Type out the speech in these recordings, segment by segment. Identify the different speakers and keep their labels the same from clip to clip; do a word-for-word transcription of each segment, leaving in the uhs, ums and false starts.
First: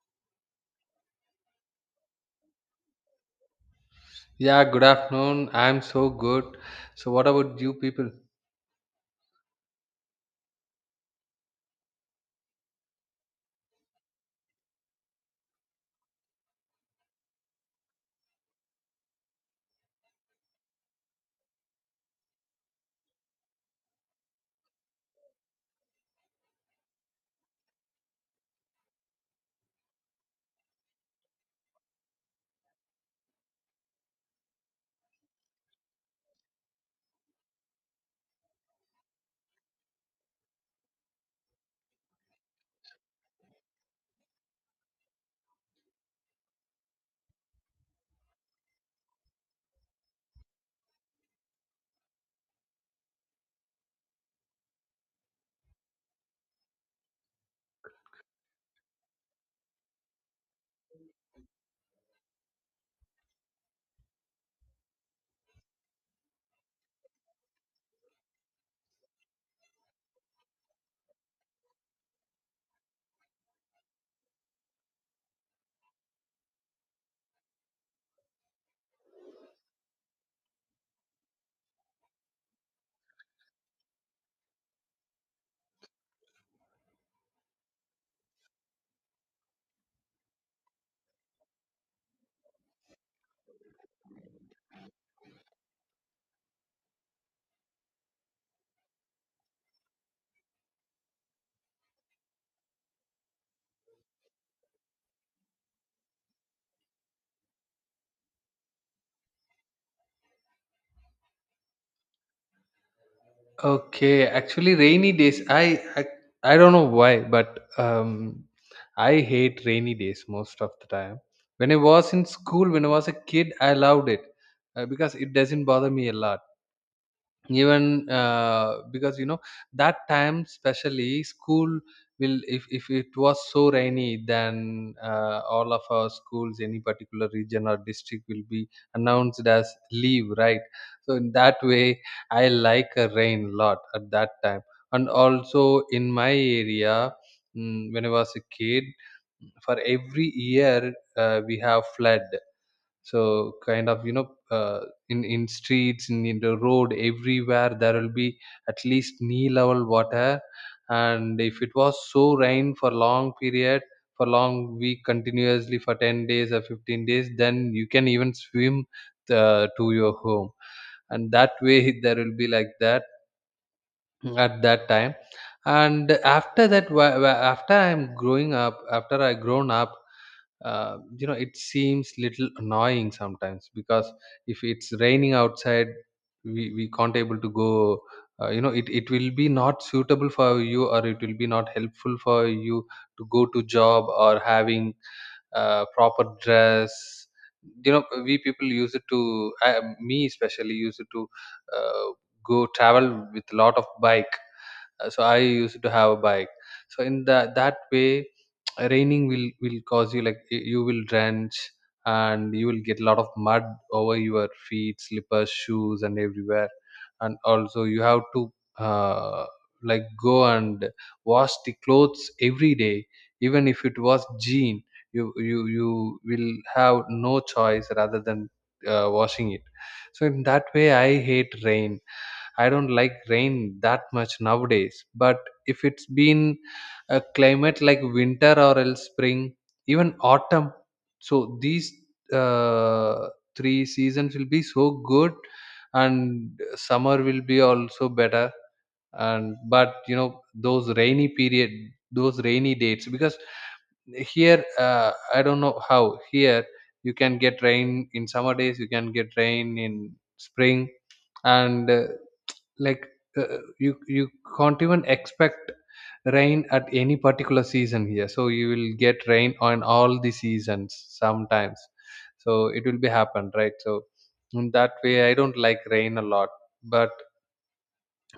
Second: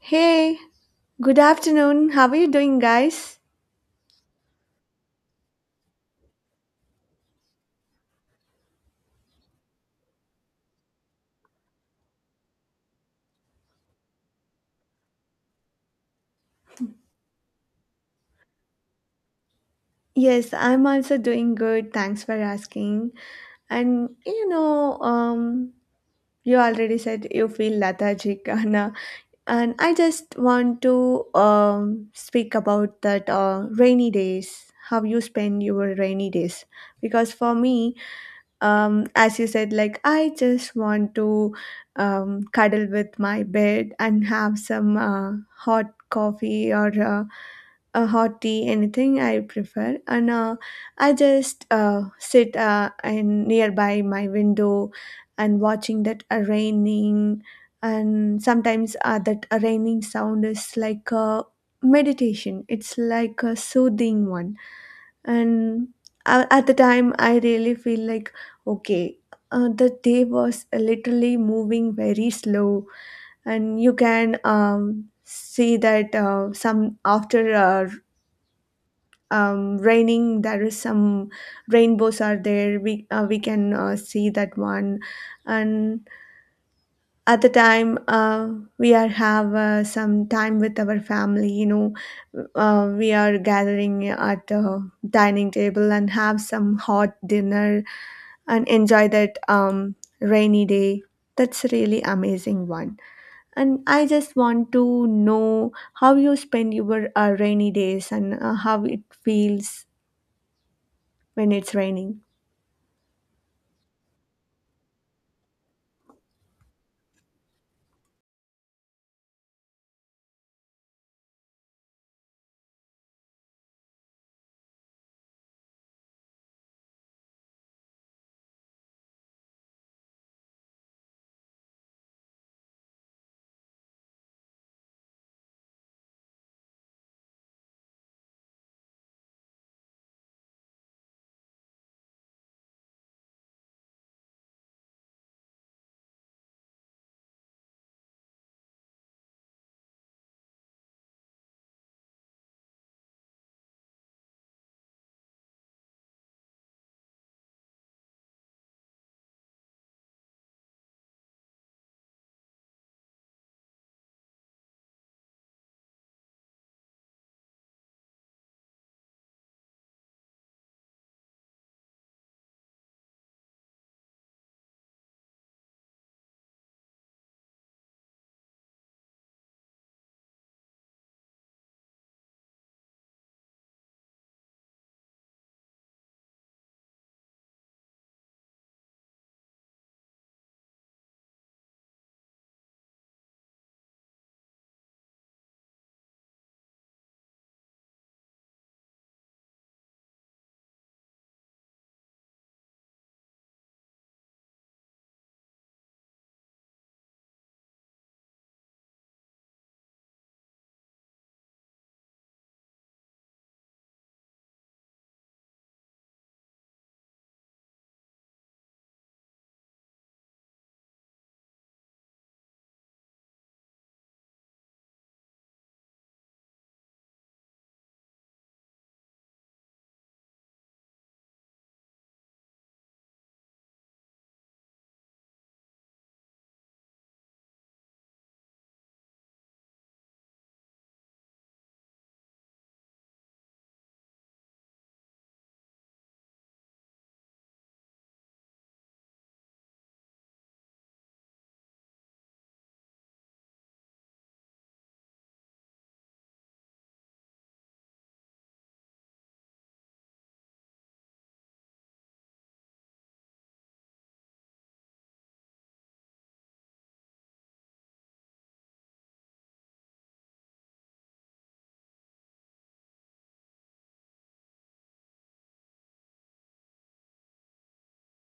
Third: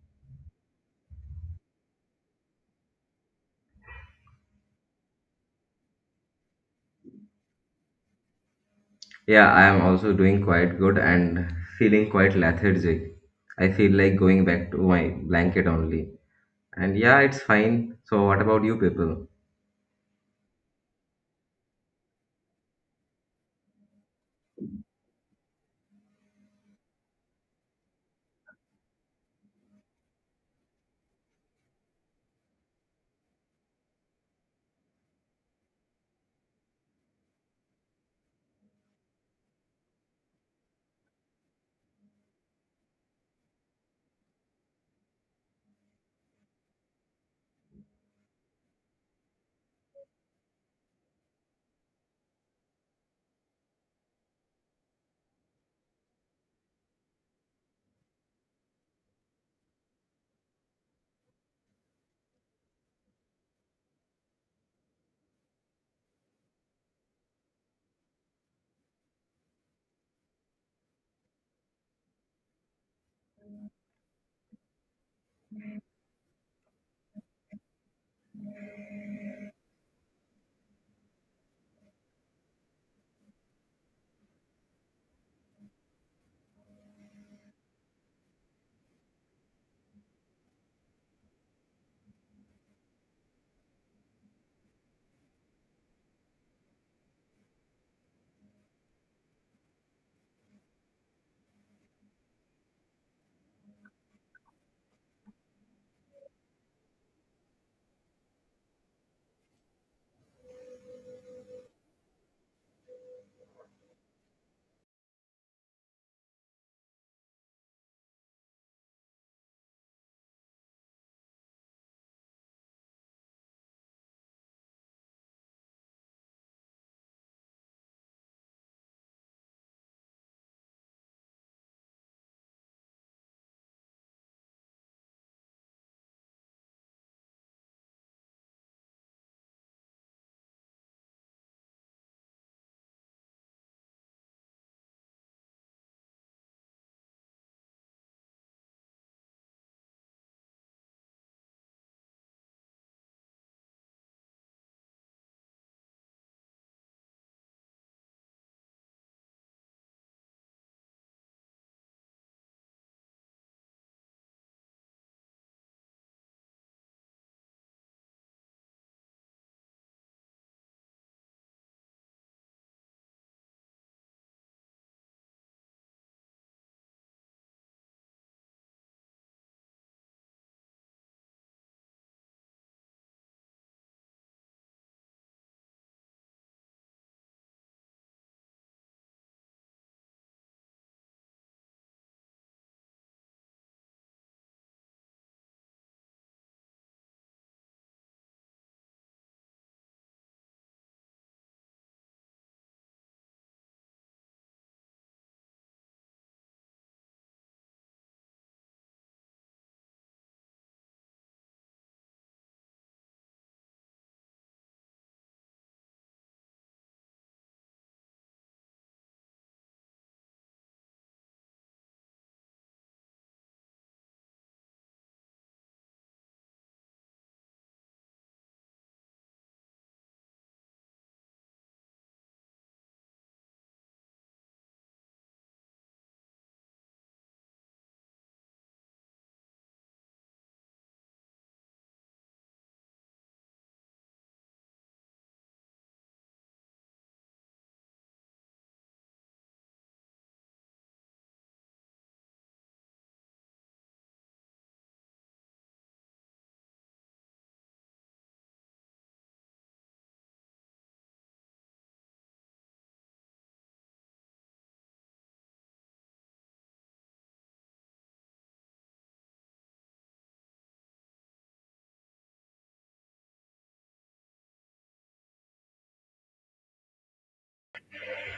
Speaker 1: Hey, good afternoon. How are you doing, guys?
Speaker 2: Yeah, good afternoon. I'm so good. So what about you people?
Speaker 3: Yeah, I am also doing quite good and feeling quite lethargic. I feel like going back to my blanket only. And yeah, it's fine. So, what about you people?
Speaker 1: Yes, I'm also doing good. Thanks for asking. And you know, um, you already said you feel lethargic, Anna, and I just want to um speak about that uh, rainy days. How you spend your rainy days? Because for me, um, as you said, like I just want to um, cuddle with my bed and have some uh, hot coffee or. Uh, a hot tea, anything I prefer. And uh, I just uh, sit uh, in nearby my window and watching that uh, raining. And sometimes uh, that uh, raining sound is like a meditation. It's like a soothing one. And uh, at the time, I really feel like okay. Uh, the day was literally moving very slow, and you can um, see that uh, some after uh, um, raining there is some rainbows are there, we uh, we can uh, see that one. And at the time uh, we are have uh, some time with our family, you know, uh, we are gathering at the dining table and have some hot dinner and enjoy that um, rainy day. That's a really amazing one, and I just want to know how you spend your uh, rainy days and uh, how it feels when it's raining.
Speaker 2: Okay, actually rainy days I I, I don't know why, but um I hate rainy days most of the time. When I was in school, when I was a kid, I loved it uh, because it doesn't bother me a lot. Even uh, because you know that time especially school will if, if it was so rainy, then uh, all of our schools any particular region or district will be announced as leave, right? So in that way I like a rain lot at that time. And also in my area, mm, when I was a kid, for every year uh, we have flood. So kind of, you know, uh, in in streets, in, in the road, everywhere there will be at least knee level water. And if it was so rain for long period, for long week continuously for ten days or fifteen days, then you can even swim uh, to your home. And that way there will be like that at that time. And after that, wh- wh- after i'm growing up after I grown up, uh, you know, it seems little annoying sometimes because if it's raining outside, we, we can't able to go. Uh, you know, it, it will be not suitable for you, or it will be not helpful for you to go to job or having uh, proper dress. You know, we people use it to I, me especially use it to uh, go travel with a lot of bike. Uh, so I used to have a bike. So in that that way raining will will cause you like y- you will drench, and you will get a lot of mud over your feet, slippers, shoes and everywhere. And also you have to uh, like go and wash the clothes every day, even if it was jean. You you you will have no choice rather than uh, washing it. So in that way I hate rain. I don't like rain that much nowadays. But if it's been a climate like winter or else spring, even autumn, so these uh, three seasons will be so good, and summer will be also better. And but you know those rainy period, those rainy dates, because here uh, I don't know how here you can get rain in summer days, you can get rain in spring. And uh, like, uh, uh, you you can't even expect rain at any particular season here, so you will get rain on all the seasons sometimes. So it will be happen, right? So in that way I don't like rain a lot. But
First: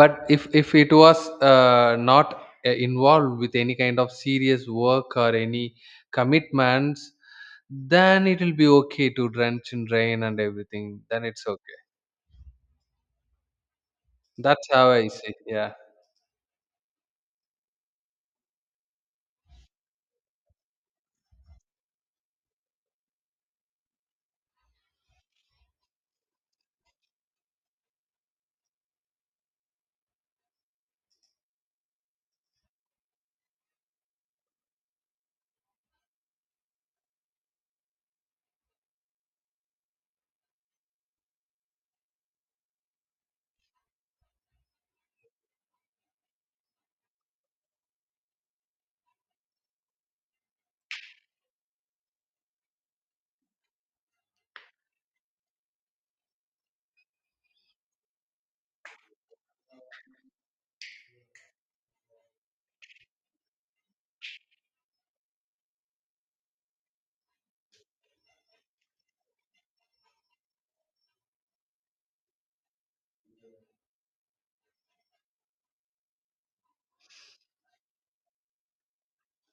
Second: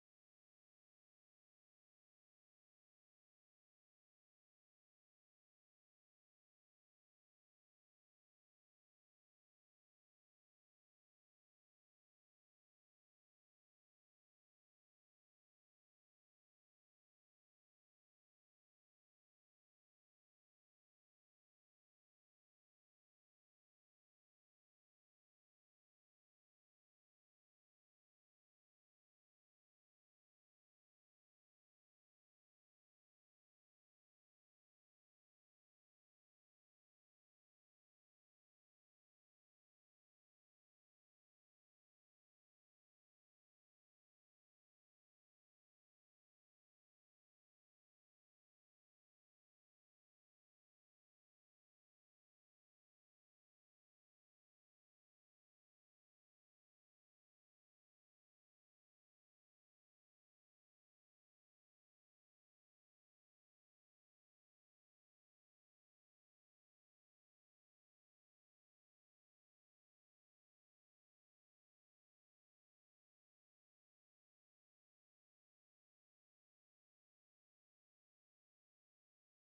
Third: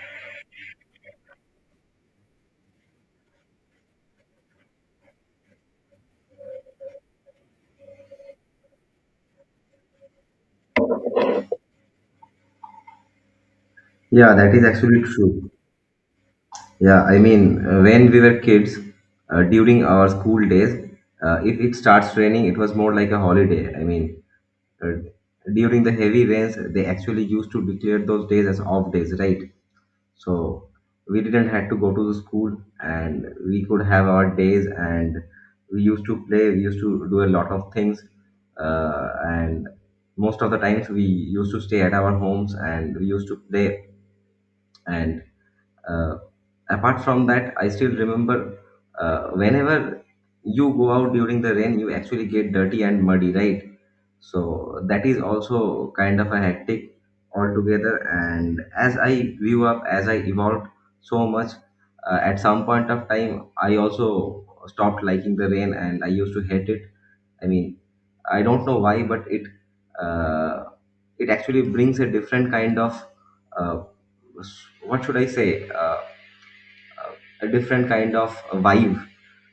Speaker 2: but if if it was uh, not uh, involved with any kind of serious work or any commitments, then it will be okay to drench in rain and everything, then it's okay.
Speaker 3: Yeah, that is
Speaker 2: That's how
Speaker 3: actually
Speaker 2: I see.
Speaker 3: true.
Speaker 2: Yeah.
Speaker 3: Yeah, I mean, uh, when we were kids, uh, during our school days, uh, if it starts raining, it was more like a holiday. I mean, uh, during the heavy rains, they actually used to declare those days as off days, right? So we didn't had to go to the school, and we could have our days and we used to play, we used to do a lot of things, uh, and most of the times we used to stay at our homes and we used to play. And uh, apart from that, I still remember, uh, whenever you go out during the rain, you actually get dirty and muddy, right? So that is also kind of a hectic altogether. And as I grew up, as I evolved so much, uh, at some point of time I also stopped liking the rain and I used to hate it. I mean, I don't know why, but it uh, it actually brings a different kind of, uh, what should I say? Uh, a different kind of vibe,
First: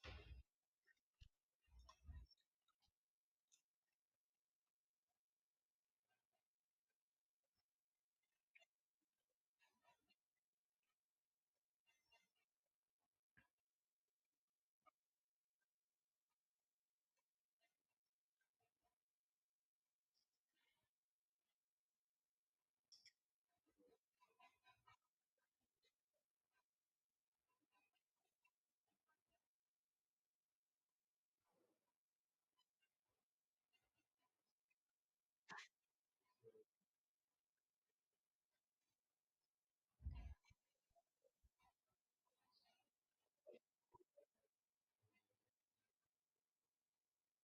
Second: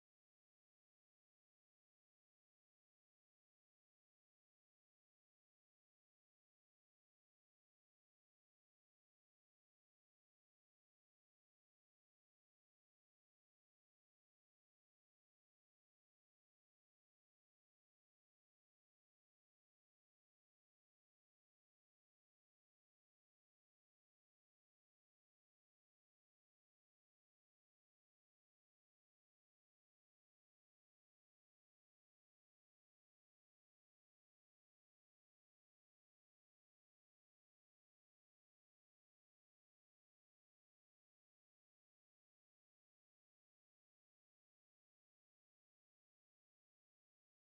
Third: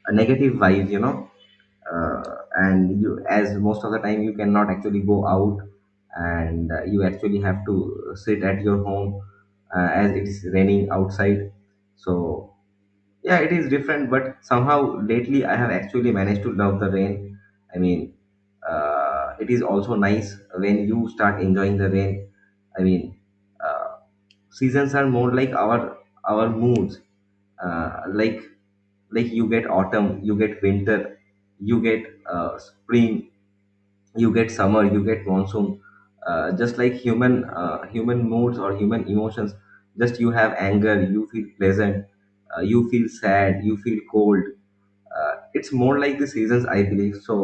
Speaker 3: a negative vibe, you know. uh, and you, as most of the time you cannot actually go out, and uh, you actually have to sit at your home, uh, as it is raining outside. So yeah, it is different, but somehow lately I have actually managed to love the rain. I mean, uh, it is also nice when you start enjoying the rain. I mean, uh, seasons are more like our our moods. uh, like, like you get autumn, you get winter, you get uh, spring, you get summer, you get monsoon. Uh, just like human uh, human moods or human emotions. Just, you have anger, you feel pleasant, uh, you feel sad, you feel cold. Uh, it's more like the seasons, I believe. So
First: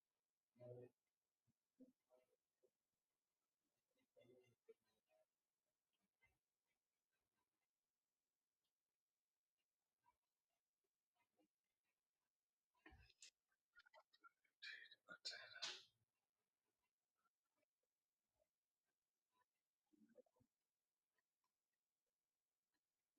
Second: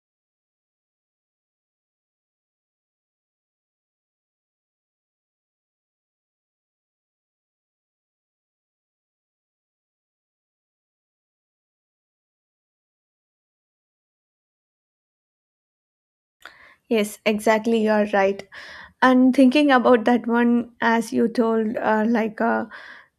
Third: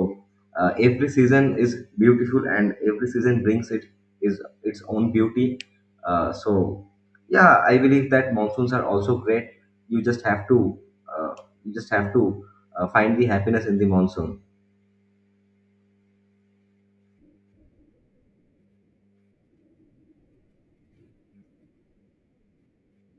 Speaker 3: uh, every season is beautiful, and every season brings it is its own beauty. Uh, so yeah, I believe that monsoons are also great. You just have to uh, you just have to uh, find the happiness in the monsoon.
Speaker 1: Yes, exactly. You're right. And thinking about that one, as you told, uh, like uh,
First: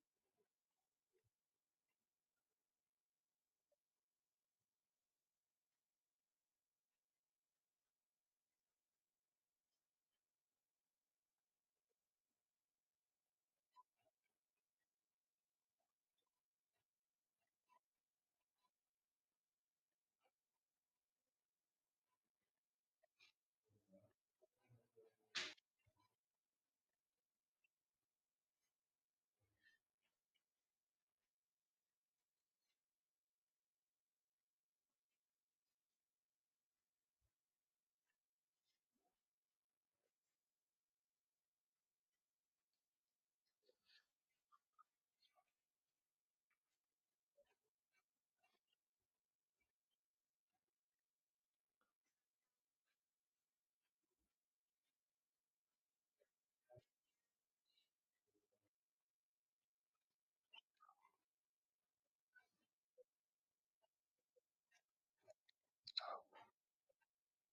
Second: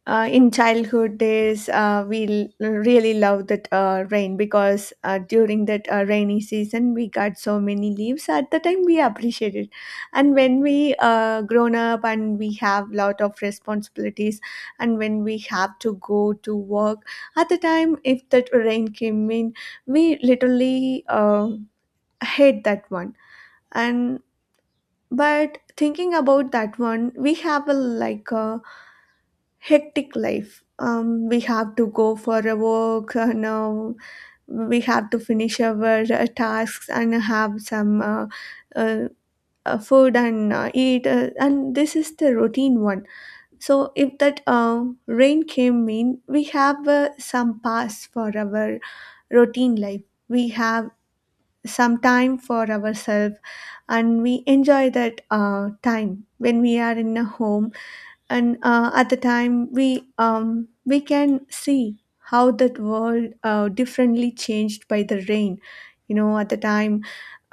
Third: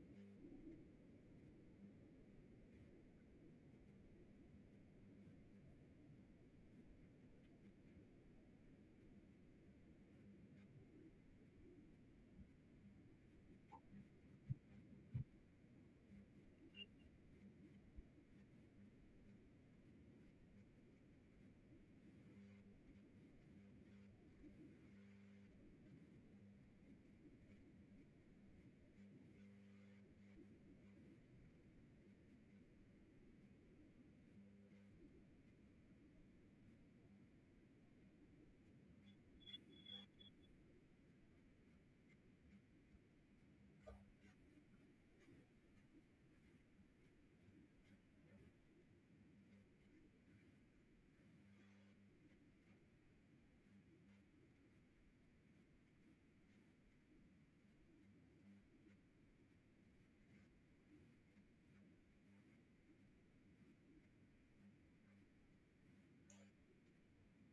Speaker 1: uh, in childhood days, uh, we l- really loved that uh, rain because uh, during that uh, rainy season, we got so many leaves. At the time, we appreciated, and when we uh, grown up and we have lot of responsibilities, and when we have to go to work, at the time, if that rain came in, we literally. Uh, I hate that one. And but thinking about that one, we have a like a hectic life. Um, we have to go for a walk. And Uh, now we have to finish our uh, tasks and have some uh, uh, uh, food and uh, eat. Uh, and this is the routine one. So if that uh, rain came in, we have uh, some pass for our routine life. We have some time for ourselves, and we enjoy that uh, time when we are in a home. And uh, at the time we um, we can see how that world uh, differently changed by the rain, you know, at the time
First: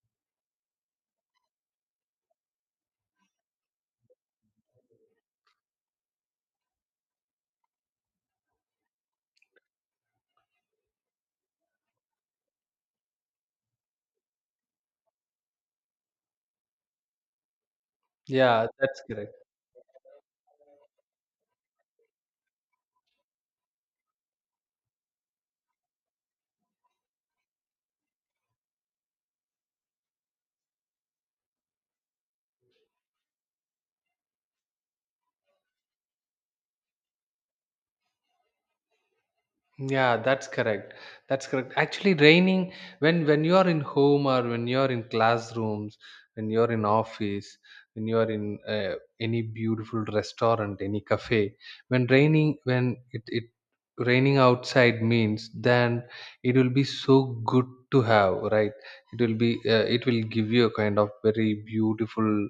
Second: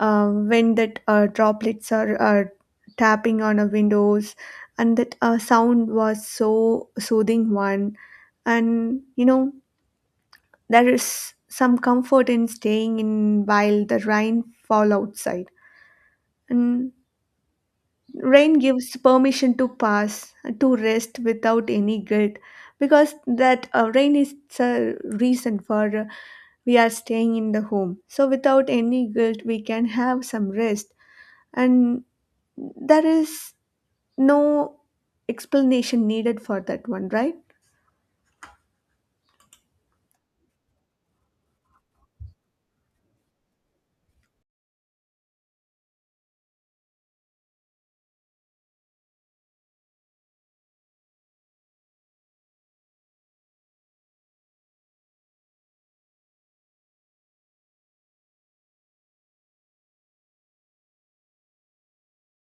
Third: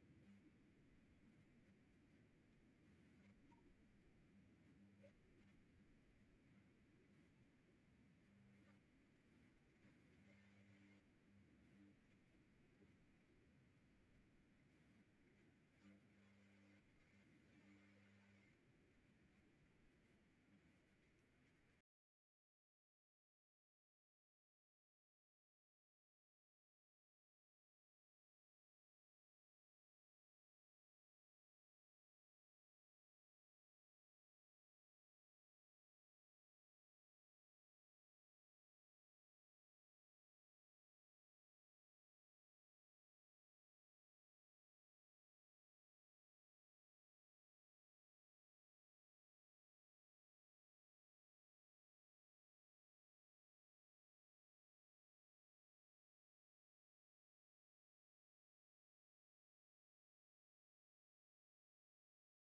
Speaker 1: uh, when that uh, droplets are, are tapping on our windows, and that uh, sound was so soothing one. And you know, there is some comfort in staying in while the rain fall outside, and rain
Speaker 2: Yeah,
Speaker 1: gives
Speaker 2: that's correct.
Speaker 1: permission to pass, to rest without any guilt, because that uh, rain is the reason for uh, we are staying in the home. So without any guilt, we can have some rest, and there is no explanation needed for that one, right?
Speaker 2: Yeah, that's correct. That's correct. Actually, raining, when when you are in home, or when you are in classrooms, when you are in office, when you are in uh, any beautiful restaurant, any cafe, when raining, when it it raining outside means, then it will be so good to have, right? It will be uh, it will give you a kind of very beautiful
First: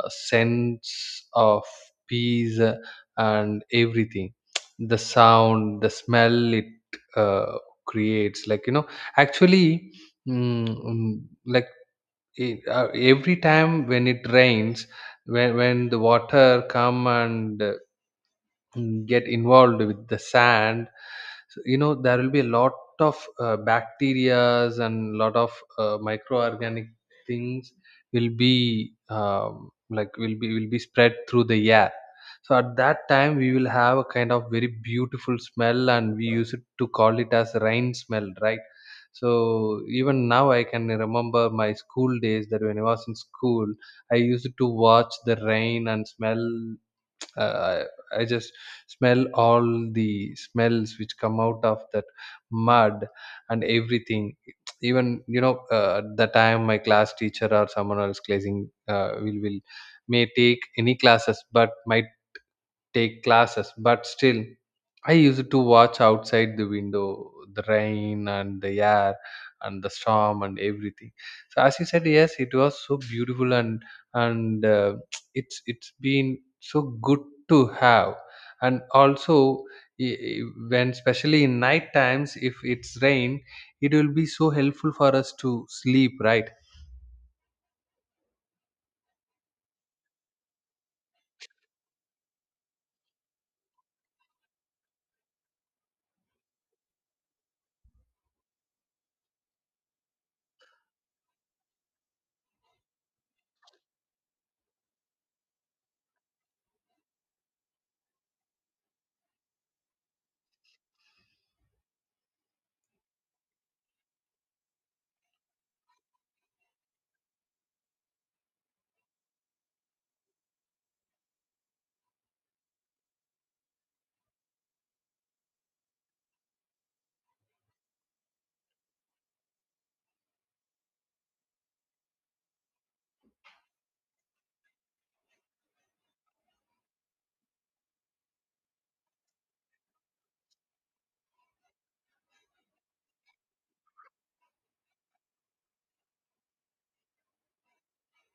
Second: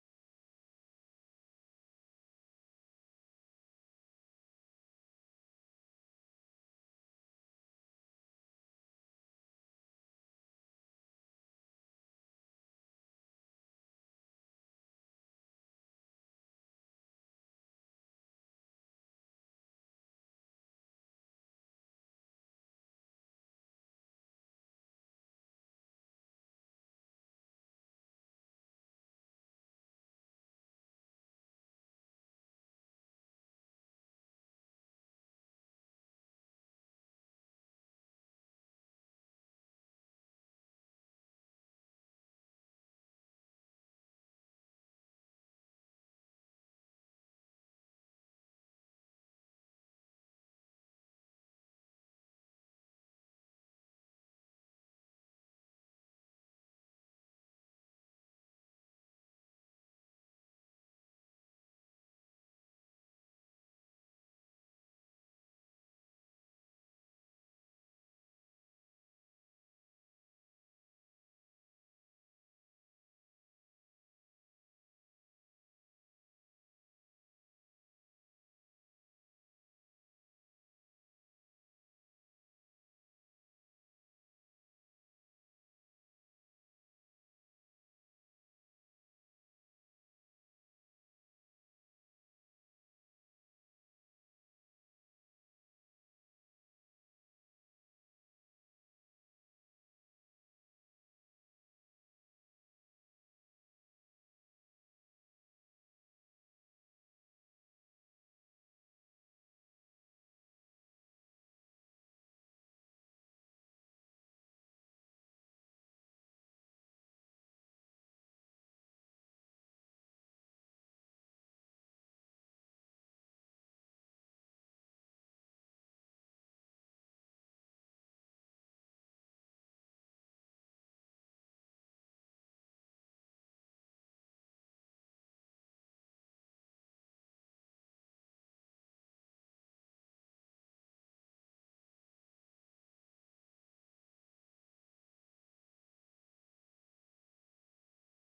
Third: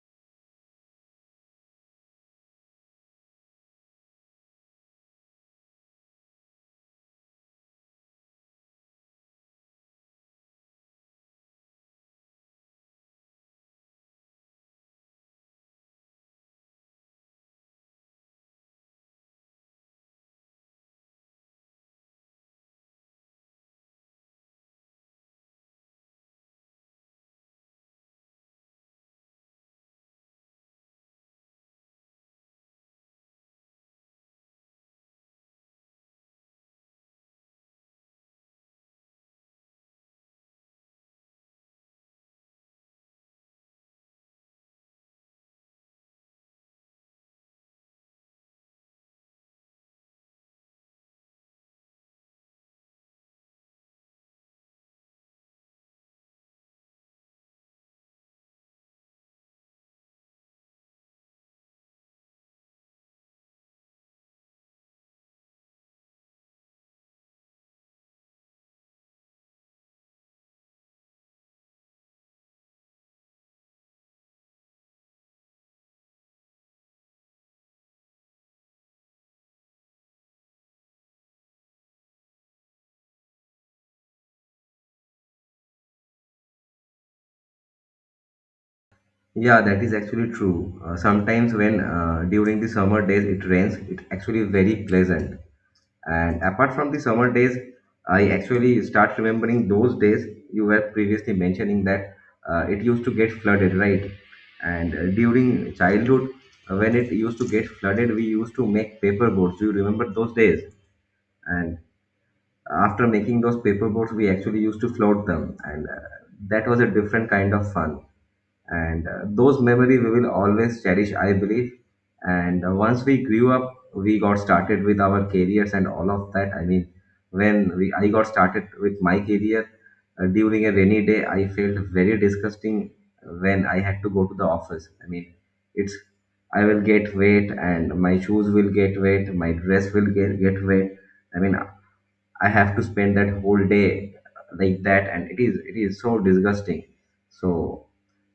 Speaker 2: a sense of peace uh, and everything, the sound, the smell. It uh, creates like, you know, actually mm, mm, like it, uh, every time when it rains, when, when the water come and uh, mm, get involved with the sand. So, you know, there will be a lot of uh, bacterias and lot of uh, microorganic things will be um, like will be will be spread through the air. So at that time we will have a kind of very beautiful smell, and we use it to call it as rain smell, right? So even now I can remember my school days that when I was in school, I used to watch the rain and smell. Uh, I, I just smell all the smells which come out of that mud and everything. Even, you know, uh, at the time my class teacher or someone else classing uh, will will may take any classes, but my take classes, but still, I used to watch outside the window the rain and the air and the storm and everything. So as you said, yes, it was so beautiful. And and uh, it's it's been so good to have. And also, i- i- when especially in night times, if it's rain, it will be so helpful for us to sleep, right?
Speaker 3: Yeah, that is actually true. Uh, sometimes when uh, during the summer days it rains, it actually very pleasant. And apart from the summer days, I actually start remembering those days you were previously mentioning that, uh, it used to get flooded, right? And uh, during childhood, uh, when it used to get flooded, we used to make paper boats. Do you remember those days? And after making those paper boats, we actually used to float them, and uh, that was a different kind of fun. And uh, those memory we will always cherish, I believe. And uh, once we grew up, we got started with our careers and all of that. I mean, when we I got started with my career. Uh, during a rainy day I felt very disgusting when I had to go to the office. I mean, it's, I will get wet, and my shoes will get wet, my dress will get, get wet. I mean, I have to spend that whole day like that, and it is it is so disgusting. So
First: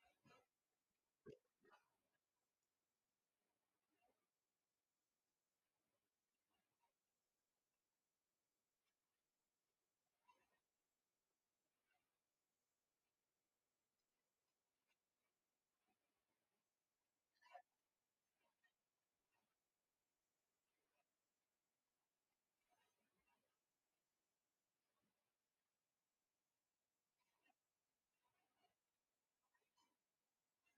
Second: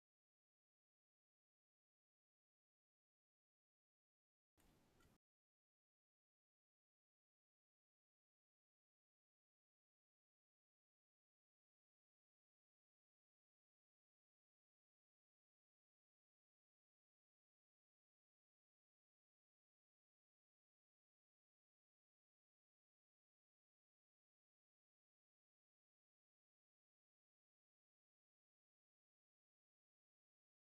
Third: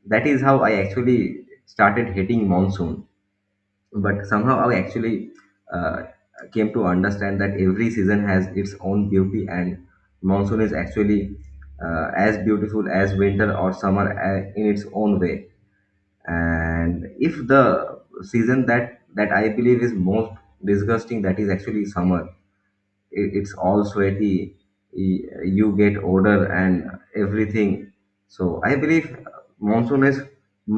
Speaker 3: that is how I actually started hating monsoon. But somehow I actually uh, came to understand that every season has its own beauty, and monsoon is actually uh, as beautiful as winter or summer uh, in its own way. And if the season that that I believe is most disgusting, that is actually summer. It, it's all sweaty, y- you get odor and everything. So I believe monsoon is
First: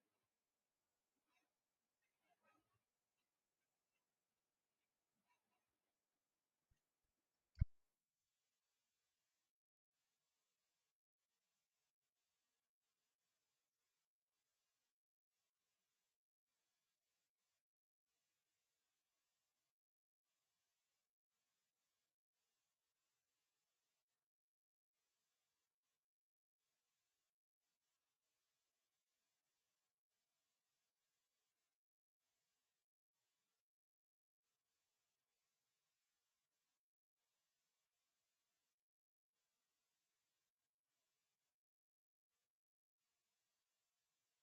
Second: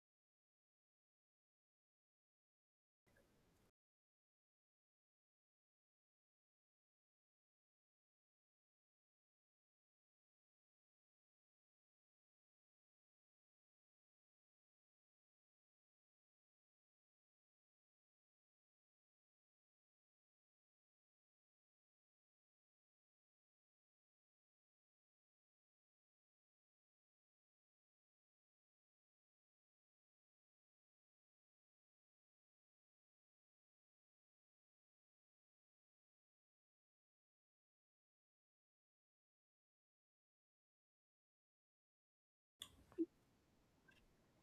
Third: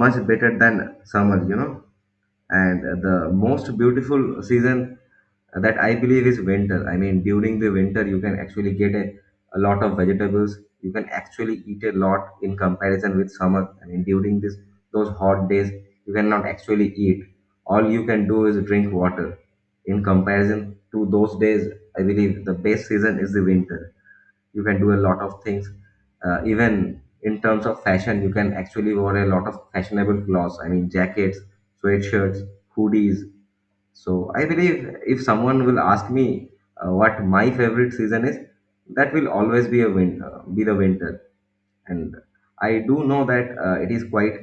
Speaker 3: much better than summer, you know. And the most beautiful season that I believe is winter. I mean, during the winter you can actually get a, a lot of vegetables, you can actually eat a lot in comparison with summer. I mean, during this those hot days, you cannot actually eat. All you can do is drink water. In comparison to those days, I believe the best season is the winter. You can do a lot of things. Uh, even in terms of fashion, you can actually wear a lot of fashionable clothes. I mean, jackets, sweatshirts, hoodies. So I believe if someone will ask me uh, what my favorite season is, that will always be a win uh, be the winter. And I do know that uh, it is quite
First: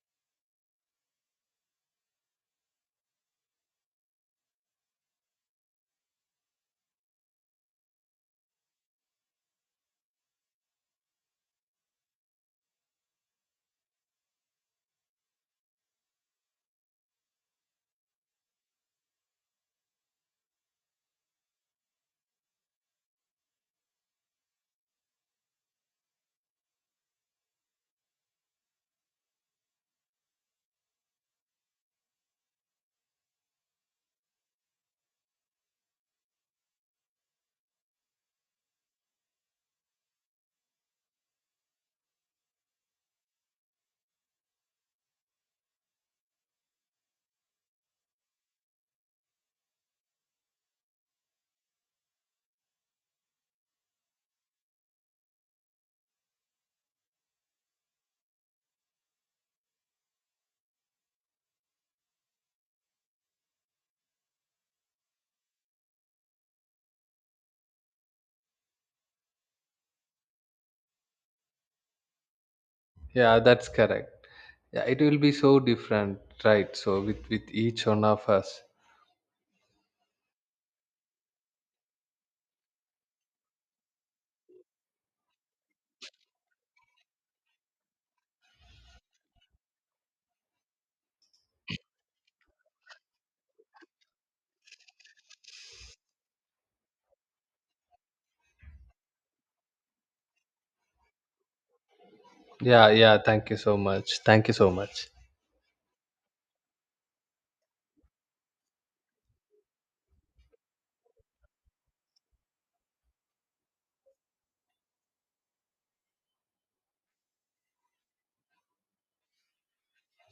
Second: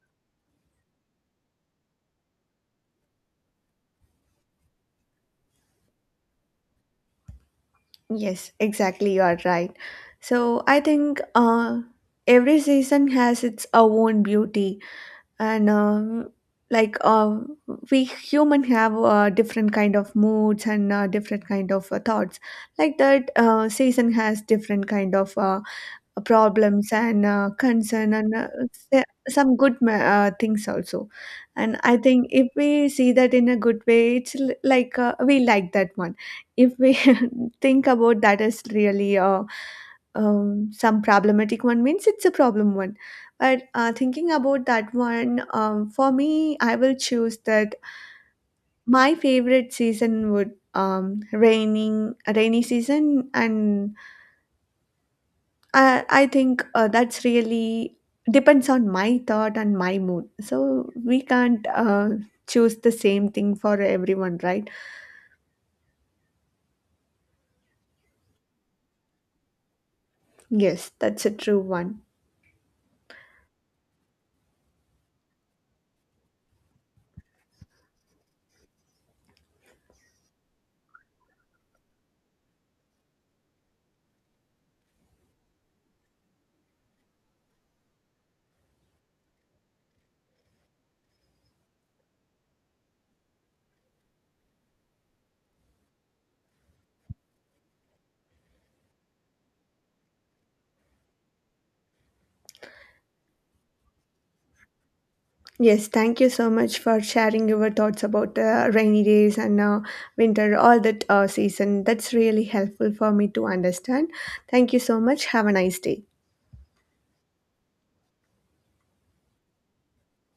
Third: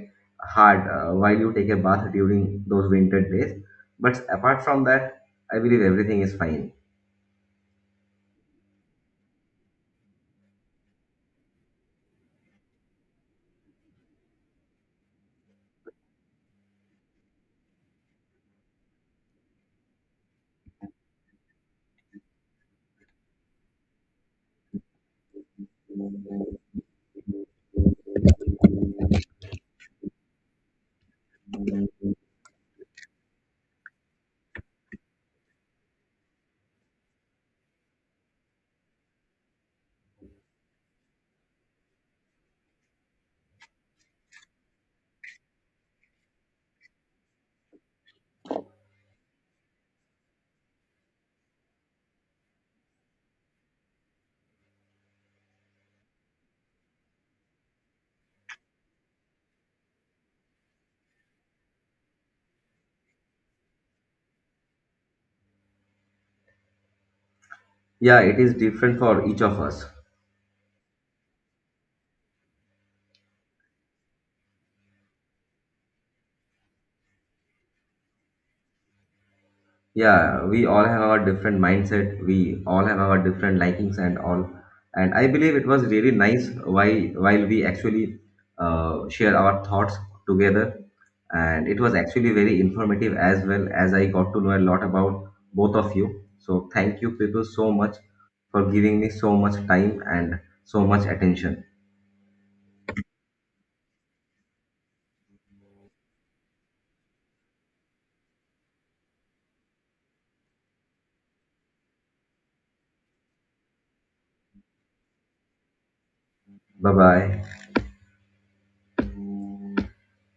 Speaker 3: hard uh, while you take a bath during those winter days, but apart from that, I believe everything is fine.
Speaker 1: Yes, exactly. You are right. So I think uh, every season has its own beauty and uh, like uh, we human have uh, different kind of moods and uh, different kind of uh, thoughts. Like that uh, season has different kind of uh, problems and uh, concern and uh, s- some good ma- uh, things also. And I think if we see that in a good way, it's l- like uh, we like that one. If we think about that as really uh, um, some problematic one, means it's a problem one. But uh, thinking about that one, um, for me, I will choose that my favorite season would um, raining rainy season. And I I think uh, that's really depends on my thought and my mood. So we can't uh, choose the same thing for everyone, right?
Speaker 3: Yeah, it is different for each of us.
Speaker 1: Yes, that's a true one.
Speaker 2: Yeah, that's correct. Yeah, it will be so different, right? So with with each one of us.
Speaker 3: Yeah, we all have our different mindset, we all have our different likings and all. And I believe it was really nice while while we actually uh, share our thoughts together. And it was actually very informative, as well as I got to know a lot about both of you. So thank you people so much for giving me so much time and so much attention.
Speaker 2: Yeah, yeah. Thank you so much. Thank you so much.
Speaker 1: Yes, thank you so much for sharing your thoughts about uh, rainy days and uh, winter, all that uh, season. That's really helpful for me to understand. Thank you so much. Have a nice day.
Speaker 3: Bye bye.